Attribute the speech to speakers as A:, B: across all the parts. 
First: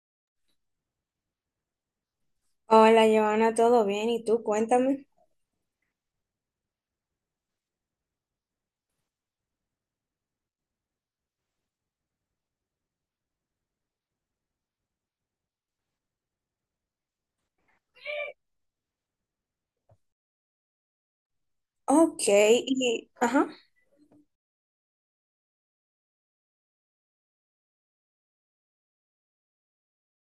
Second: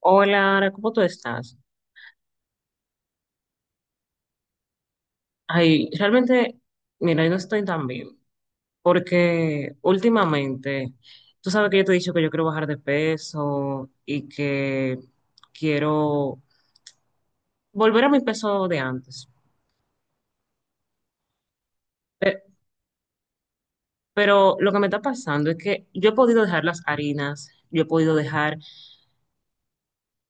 A: Hola, Ara, ¿cómo tú estás?
B: Hola, Giovanna, ¿todo bien? ¿Y tú? Cuéntame.
A: Ay, realmente, mira, yo no estoy tan bien, porque últimamente, tú sabes que yo te he dicho que yo quiero bajar de peso y que quiero volver a mi peso de antes.
B: Ok,
A: Pe-
B: y, ajá.
A: Pero, lo que me está pasando es que yo he podido dejar las harinas, yo he podido dejar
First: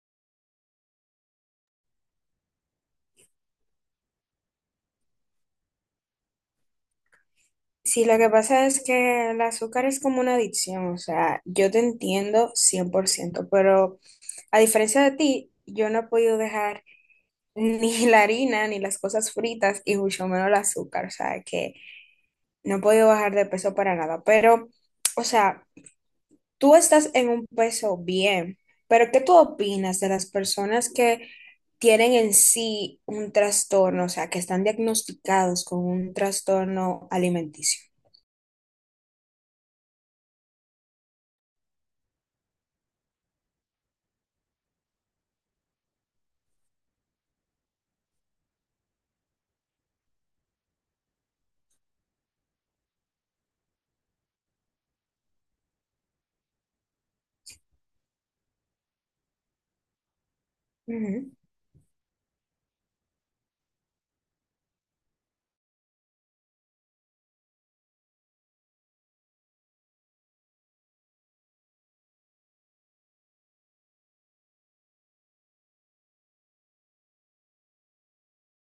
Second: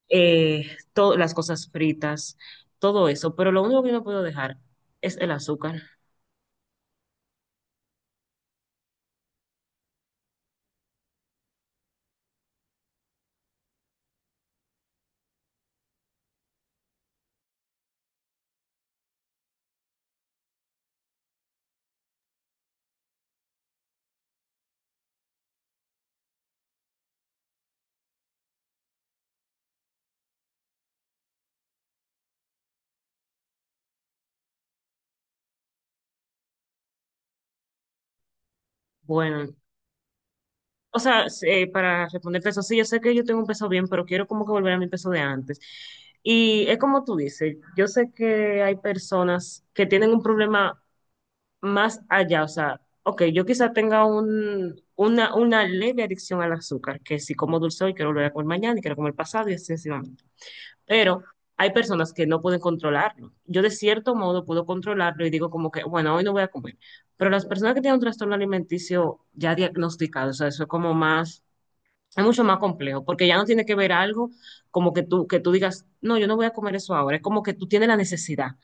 A: eh, todas las cosas fritas, todo eso, pero lo único que no puedo dejar es el azúcar.
B: Sí, lo que pasa es que el azúcar es como una adicción, o sea, yo te entiendo 100%, pero a diferencia de ti, yo no he podido dejar ni la harina, ni las cosas fritas, y mucho menos el azúcar, o sea, que no he podido bajar de peso para nada, pero, o sea, tú estás en un peso bien, pero ¿qué tú opinas de las personas que tienen en sí un trastorno, o sea, que están diagnosticados con un trastorno alimenticio?
A: Bueno, o sea, para responderte eso, sí, yo sé que yo tengo un peso bien, pero quiero como que volver a mi peso de antes. Y es como tú dices, yo sé que hay personas que tienen un problema más allá, o sea, ok, yo quizá tenga una leve adicción al azúcar, que si como dulce hoy quiero volver a comer mañana y quiero comer pasado y así sucesivamente. Pero
B: Ujú.
A: hay personas que no pueden controlarlo. Yo de cierto modo puedo controlarlo y digo como que, bueno, hoy no voy a comer. Pero las personas que tienen un trastorno alimenticio ya diagnosticado, o sea, eso es como más es mucho más complejo, porque ya no tiene que ver algo como que tú digas, no, yo no voy a comer eso ahora. Es como que tú tienes la necesidad,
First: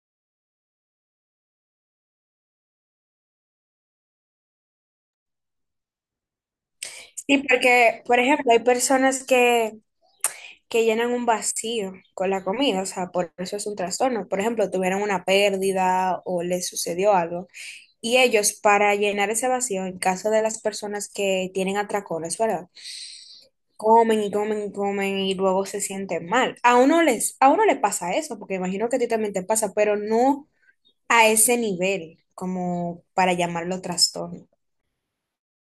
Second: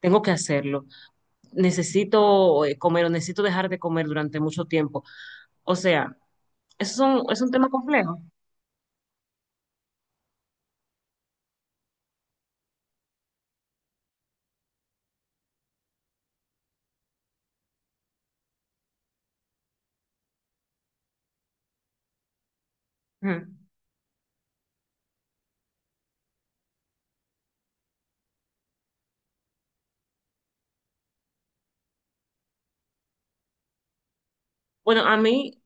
A: tengo que hacerlo, necesito comer o necesito dejar de comer durante mucho tiempo. O sea, eso es un,
B: Sí,
A: es un tema
B: porque, por
A: complejo.
B: ejemplo, hay personas que llenan un vacío con la comida, o sea, por eso es un trastorno. Por ejemplo, tuvieron una pérdida o les sucedió algo. Y ellos, para llenar ese vacío, en caso de las personas que tienen atracones, ¿verdad?
A: Ujú.
B: Comen y comen y comen y luego se sienten mal. A uno les, a uno le pasa eso, porque imagino que a ti también te pasa, pero no a ese nivel, como para llamarlo trastorno,
A: Bueno, a mí,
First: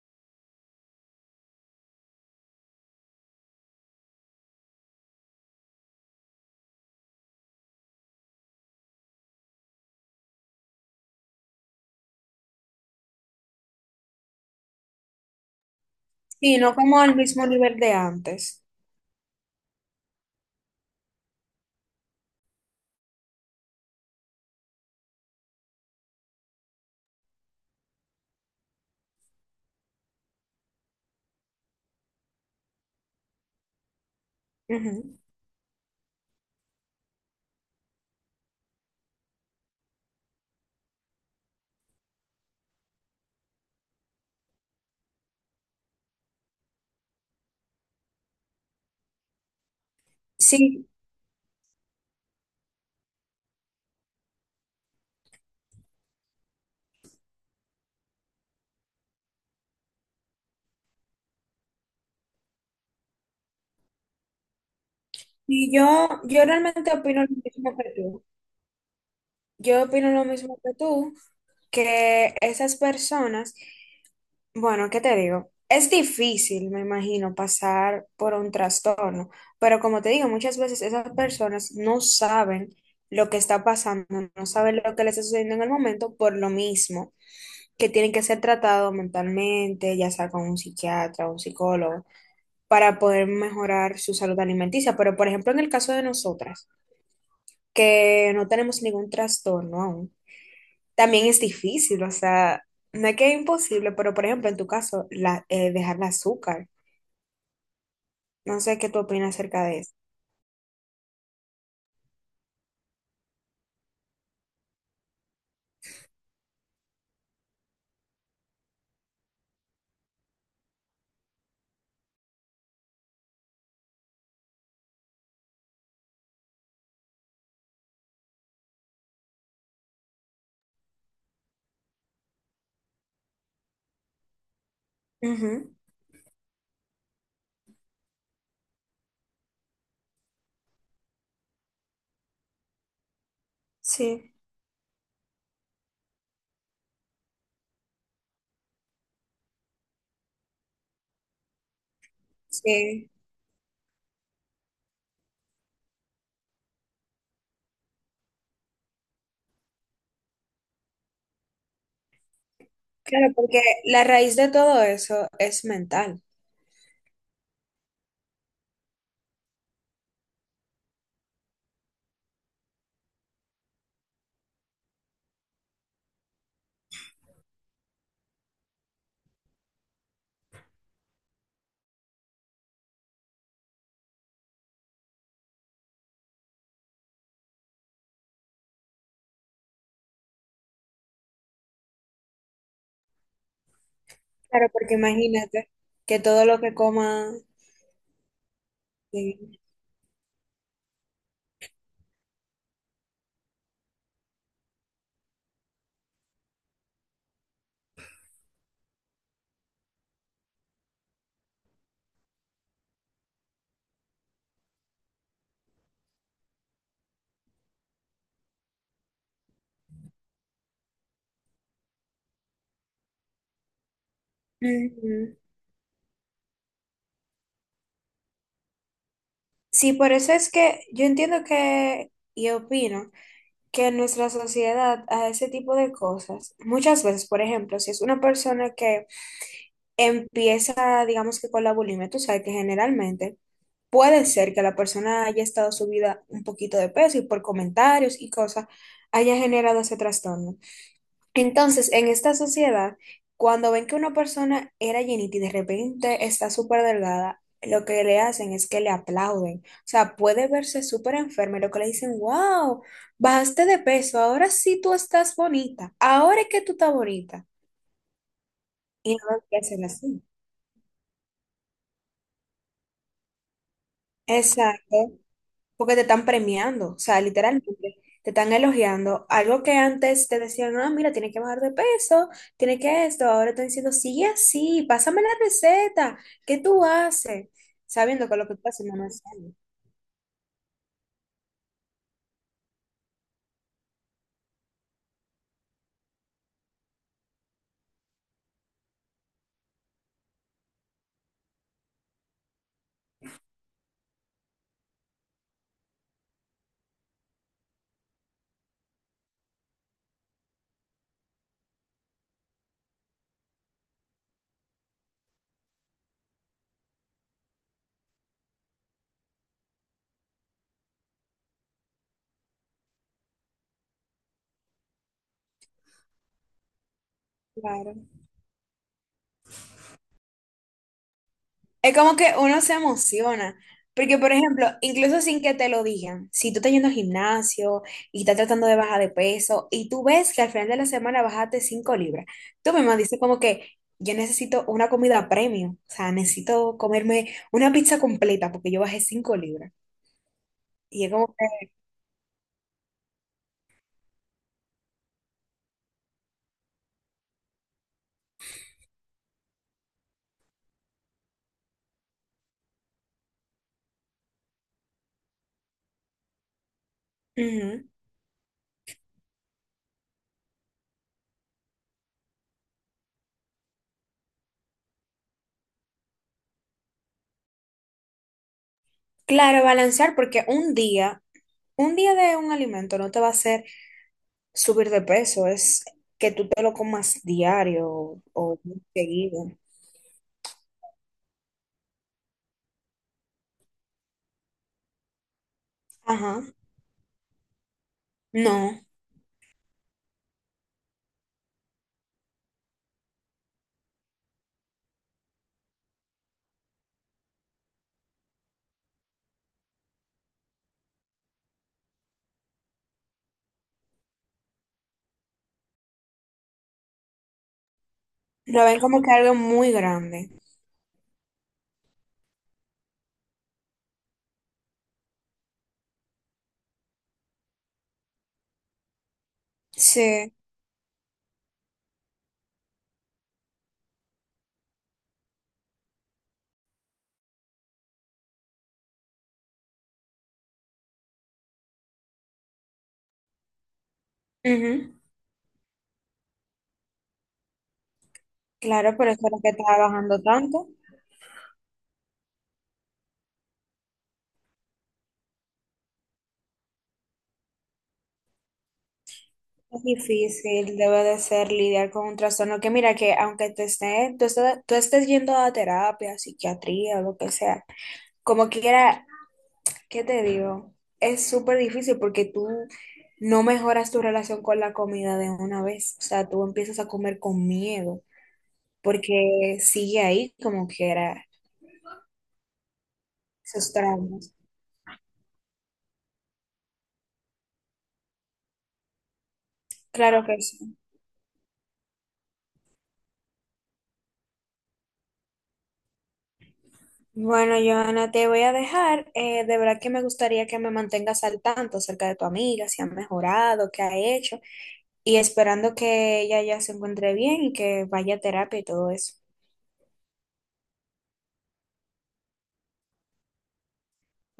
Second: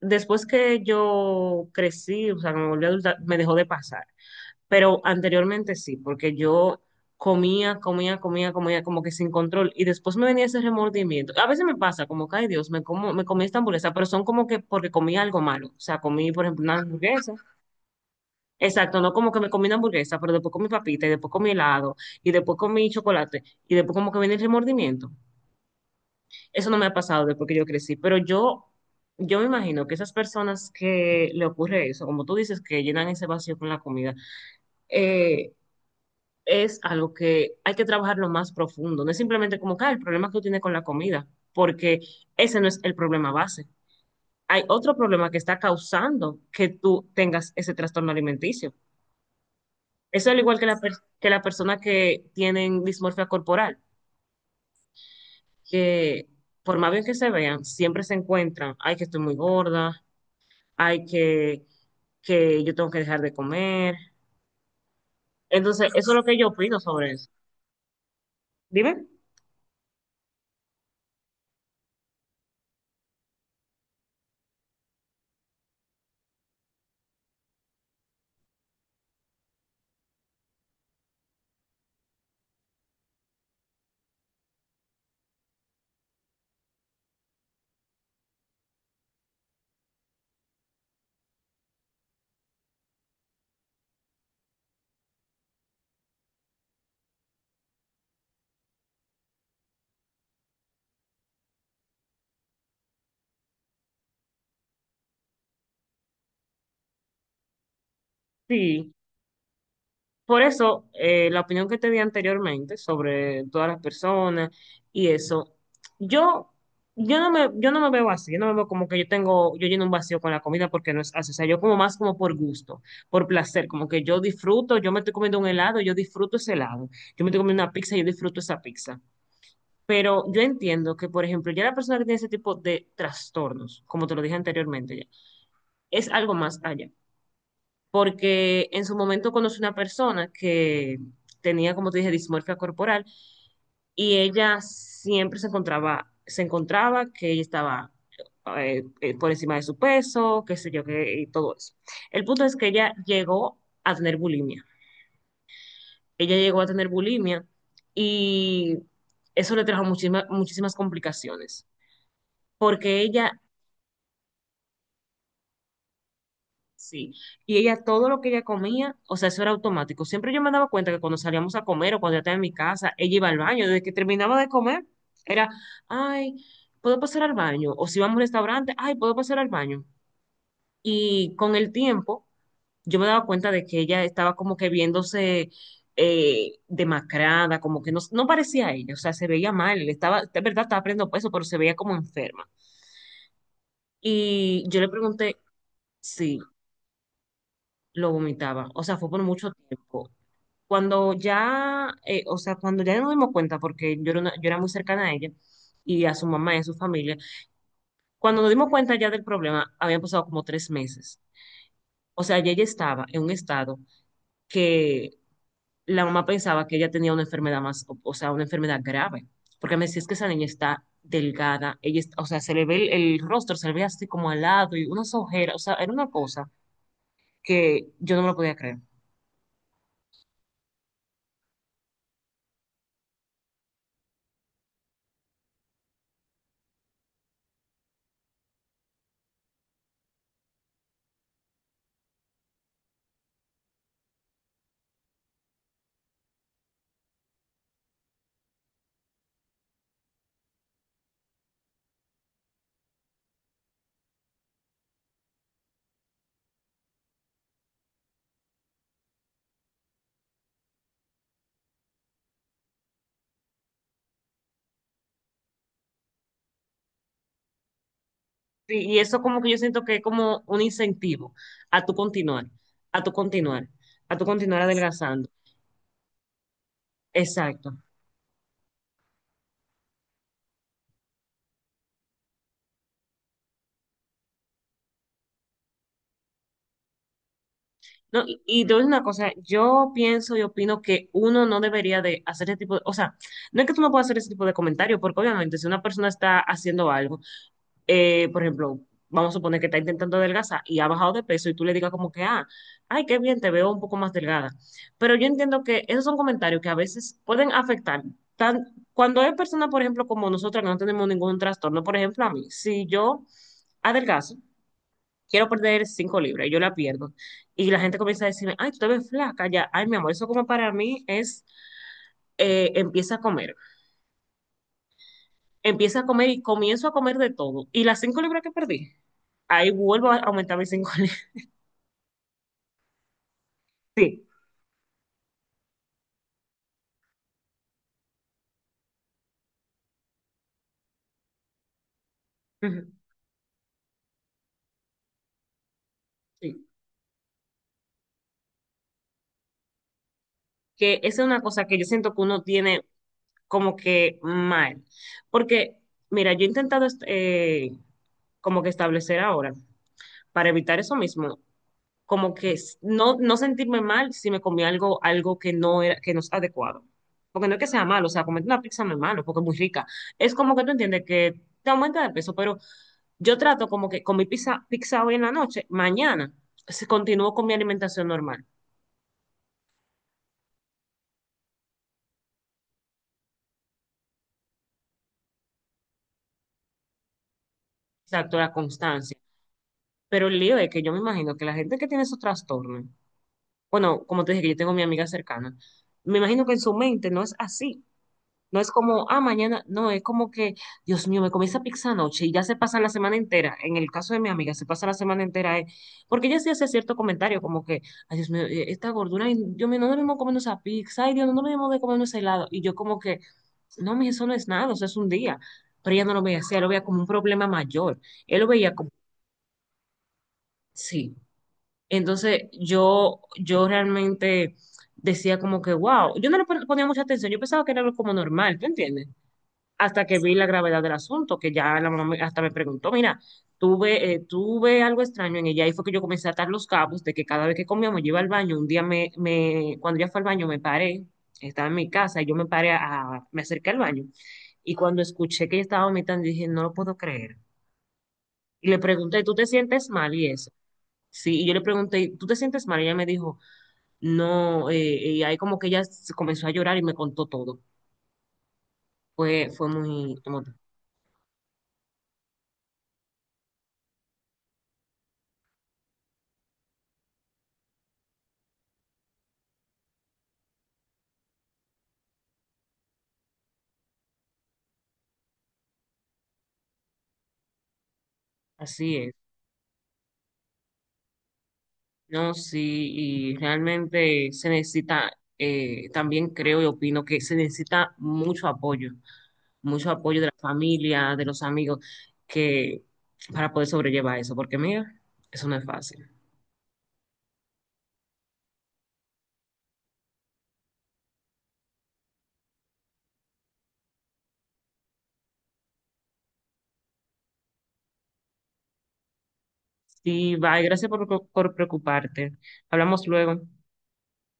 A: después que yo crecí, o sea, me volví adulta, me dejó de pasar. Pero anteriormente sí, porque yo comía, comía, comía, comía como que sin control y después me venía ese remordimiento. A veces me pasa como que, ay, Dios, me comí esta hamburguesa, pero son como que porque comí algo malo, o sea, comí, por ejemplo,
B: sino
A: una
B: como al
A: hamburguesa.
B: mismo nivel de antes.
A: Exacto, no como que me comí una hamburguesa, pero después comí papita y después comí helado y después comí chocolate y después como que viene el remordimiento. Eso no me ha pasado después que yo crecí, pero yo me imagino que esas personas que le ocurre eso, como tú dices, que llenan ese vacío con la comida,
B: Ujú.
A: eh, es algo que hay que trabajarlo más profundo. No es simplemente como que ah, el problema que tú tienes con la comida, porque ese no es el problema base. Hay otro problema que está causando que tú tengas ese trastorno alimenticio. Eso es al igual que
B: Sí,
A: que la persona que tienen dismorfia corporal, que por más bien que se vean, siempre se encuentran, ay, que estoy muy gorda, ay, que yo tengo que dejar de comer.
B: y
A: Entonces,
B: yo,
A: eso es lo que
B: yo
A: yo opino
B: realmente
A: sobre
B: opino lo
A: eso.
B: mismo que tú.
A: Dime.
B: Yo opino lo mismo que tú, que esas personas. Bueno, ¿qué te digo? Es difícil, me imagino, pasar por un trastorno, pero como te digo, muchas veces esas personas no saben lo que está pasando, no saben lo que les está sucediendo en el momento por lo mismo, que tienen que ser tratados mentalmente, ya sea con un psiquiatra o un psicólogo, para poder mejorar su salud alimenticia. Pero, por ejemplo, en el caso de nosotras, que no tenemos ningún trastorno aún. También es difícil, o sea, no es que es imposible, pero por ejemplo, en tu caso, la, dejar el azúcar. No sé qué
A: Sí.
B: tú opinas acerca de eso.
A: Por eso, la opinión que te di anteriormente sobre todas las personas y eso, yo, yo no me veo así, yo no me veo como que yo lleno un vacío con la comida porque no es así, o sea, yo como más como por gusto, por placer, como que yo disfruto, yo me estoy comiendo un helado, yo disfruto ese helado, yo me estoy comiendo una pizza, yo disfruto esa pizza. Pero yo entiendo que, por ejemplo, ya la persona que tiene ese tipo de trastornos, como te lo dije anteriormente, ya,
B: Ujú.
A: es algo más allá porque en su momento conocí una persona que tenía, como te dije, dismorfia corporal y
B: Sí.
A: ella siempre se encontraba que ella estaba por encima de su peso, qué sé yo, y todo eso. El punto es que ella
B: Sí,
A: llegó a tener bulimia. Ella llegó a tener bulimia y eso le trajo muchísimas complicaciones, porque
B: claro,
A: ella.
B: porque la raíz de todo eso es mental.
A: Sí, y ella todo lo que ella comía, o sea, eso era automático. Siempre yo me daba cuenta que cuando salíamos a comer o cuando yo estaba en mi casa, ella iba al baño. Desde que terminaba de comer, era, ay, ¿puedo pasar al baño? O si vamos a un restaurante, ay, ¿puedo pasar al baño? Y con el tiempo, yo me daba cuenta de que ella estaba como que viéndose demacrada, como que no parecía a ella, o sea, se veía mal, de verdad estaba perdiendo peso, pero se veía como enferma. Y
B: Claro,
A: yo le
B: porque
A: pregunté
B: imagínate que
A: si
B: todo lo que coma...
A: lo vomitaba, o sea, fue por mucho
B: Sí.
A: tiempo. Cuando ya, o sea, cuando ya nos dimos cuenta, porque yo era, yo era muy cercana a ella y a su mamá y a su familia, cuando nos dimos cuenta ya del problema, habían pasado como 3 meses. O sea, ya ella estaba en un estado que la mamá pensaba que ella tenía una enfermedad más, o sea, una enfermedad grave, porque me decía, es que esa niña está delgada, o sea, se le ve el rostro, se le ve así como al lado y unas
B: Ujú.
A: ojeras, o sea, era una cosa que yo no me lo podía creer.
B: Sí, por eso es que yo entiendo que, y opino, que en nuestra sociedad a ese tipo de cosas, muchas veces, por ejemplo, si es una persona que empieza, digamos que con la bulimia, tú sabes que generalmente puede ser que la persona haya estado subida un poquito de peso y por comentarios y cosas haya generado ese trastorno. Entonces, en esta sociedad, cuando ven que una persona era llenita y de repente está súper delgada, lo que le hacen es que le aplauden. O sea, puede verse súper enferma y lo que le dicen, wow, bajaste de peso, ahora sí tú estás bonita, ahora es que tú estás bonita.
A: Sí, y
B: Y
A: eso
B: no
A: como
B: lo
A: que yo
B: que
A: siento
B: hacen
A: que es
B: así.
A: como un incentivo a tu continuar, a tu continuar, a tu continuar
B: Exacto,
A: adelgazando.
B: porque te están premiando, o sea, literalmente
A: Exacto.
B: te están elogiando. Algo que antes te decían, ah, mira, tienes que bajar de peso, tienes que esto, ahora están diciendo, sigue así, pásame la receta, ¿qué tú haces?
A: No,
B: Sabiendo que
A: y,
B: lo que tú
A: y te voy a
B: haces
A: decir una
B: no es
A: cosa,
B: sano.
A: yo pienso y opino que uno no debería de hacer ese tipo de, o sea, no es que tú no puedas hacer ese tipo de comentario, porque obviamente si una persona está haciendo algo, por ejemplo, vamos a suponer que está intentando adelgazar y ha bajado de peso y tú le digas como que, ah, ay, qué bien, te veo un poco más delgada. Pero yo entiendo que esos son comentarios que a veces pueden afectar. Tan, Cuando hay personas, por ejemplo, como nosotras que no tenemos ningún trastorno, por ejemplo, a mí, si yo adelgazo, quiero perder 5 libras, y yo la pierdo. Y la gente comienza a decirme, ay, tú te ves flaca ya, ay, mi amor, eso como para mí es, empieza a comer. Empiezo a comer y comienzo a comer de todo. Y
B: Claro.
A: las 5 libras que perdí, ahí vuelvo a aumentar mis 5 libras.
B: Es como que uno se emociona, porque
A: Sí.
B: por ejemplo, incluso sin que te lo digan, si tú estás yendo al gimnasio y estás tratando de bajar de peso y tú ves que al final de la semana bajaste 5 libras, tú
A: Ujú,
B: misma dices como que yo necesito una comida premium, o sea,
A: sí.
B: necesito comerme una pizza completa porque yo bajé 5 libras.
A: Que
B: Y es
A: esa es
B: como
A: una cosa
B: que,
A: que yo siento que uno tiene como que mal. Porque, mira, yo he intentado como que establecer ahora, para evitar eso mismo, como que no sentirme mal si me comí algo, que no es adecuado. Porque no es que sea
B: ujú.
A: malo, o sea, comerte una pizza no es malo, porque es muy rica. Es como que tú entiendes que te aumenta de peso, pero yo trato como que con mi pizza, pizza hoy en la noche, mañana se continúo con mi alimentación normal.
B: Claro, balancear porque un día de un alimento no te va a hacer subir de peso, es que tú te lo comas diario
A: Exacto, la
B: o
A: constancia.
B: seguido.
A: Pero el lío es que yo me imagino que la gente que tiene esos trastornos, bueno, como te dije que yo tengo mi amiga cercana, me
B: Ajá.
A: imagino que en su mente no es así. No es
B: No,
A: como, ah, mañana, no, es como que, Dios mío, me comí esa pizza anoche y ya se pasa la semana entera. En el caso de mi amiga, se pasa la semana entera. Porque ella sí hace cierto comentario, como que, ay, Dios mío, esta gordura, ay, Dios mío, no debemos comer esa pizza, ay, Dios, no debemos de comer ese helado. Y yo como que, no, eso no es nada, eso es un día. Pero ella no lo veía así, ella lo veía como un problema mayor. Él lo
B: lo
A: veía
B: ven
A: como,
B: como que algo muy grande.
A: sí. Entonces yo realmente decía como que, wow, yo no le ponía mucha atención, yo pensaba que era algo como normal, ¿tú entiendes? Hasta que
B: Sí,
A: vi la gravedad del asunto, que ya la mamá hasta me preguntó, mira, tuve algo extraño en ella, y fue que yo comencé a atar los cabos de que cada vez que comíamos yo iba al baño, un día cuando ya fue al baño me paré, estaba en mi casa, y yo me acerqué al baño, y
B: ujú.
A: cuando escuché que ella estaba vomitando, dije, no lo puedo creer. Y le
B: Claro, por
A: pregunté,
B: eso
A: ¿tú
B: es
A: te
B: que
A: sientes mal?
B: trabajando
A: Y eso.
B: tanto.
A: Sí, y yo le pregunté, ¿tú te sientes mal? Y ella me dijo, no, y ahí como que ella se comenzó a llorar y me contó todo. Fue, fue
B: Es
A: muy, como-
B: difícil, debe de ser lidiar con un trastorno que mira que aunque te esté, tú estés yendo a terapia, psiquiatría o lo que sea, como quiera, ¿qué te digo? Es súper difícil porque tú no mejoras tu relación con la comida de una vez, o sea, tú empiezas a comer con miedo
A: Así es.
B: porque sigue ahí como quiera
A: No, sí, y
B: esos
A: realmente
B: traumas.
A: se necesita, también creo y opino que se necesita mucho apoyo
B: Claro
A: de la
B: que sí.
A: familia, de los amigos, que para poder sobrellevar eso, porque mira, eso no es fácil.
B: Bueno, Joana, te voy a dejar. De verdad que me gustaría que me mantengas al tanto acerca de tu amiga, si ha mejorado, qué ha hecho, y esperando que ella ya se encuentre bien y que vaya a terapia y todo eso.
A: Sí, bye, gracias por preocuparte. Hablamos luego.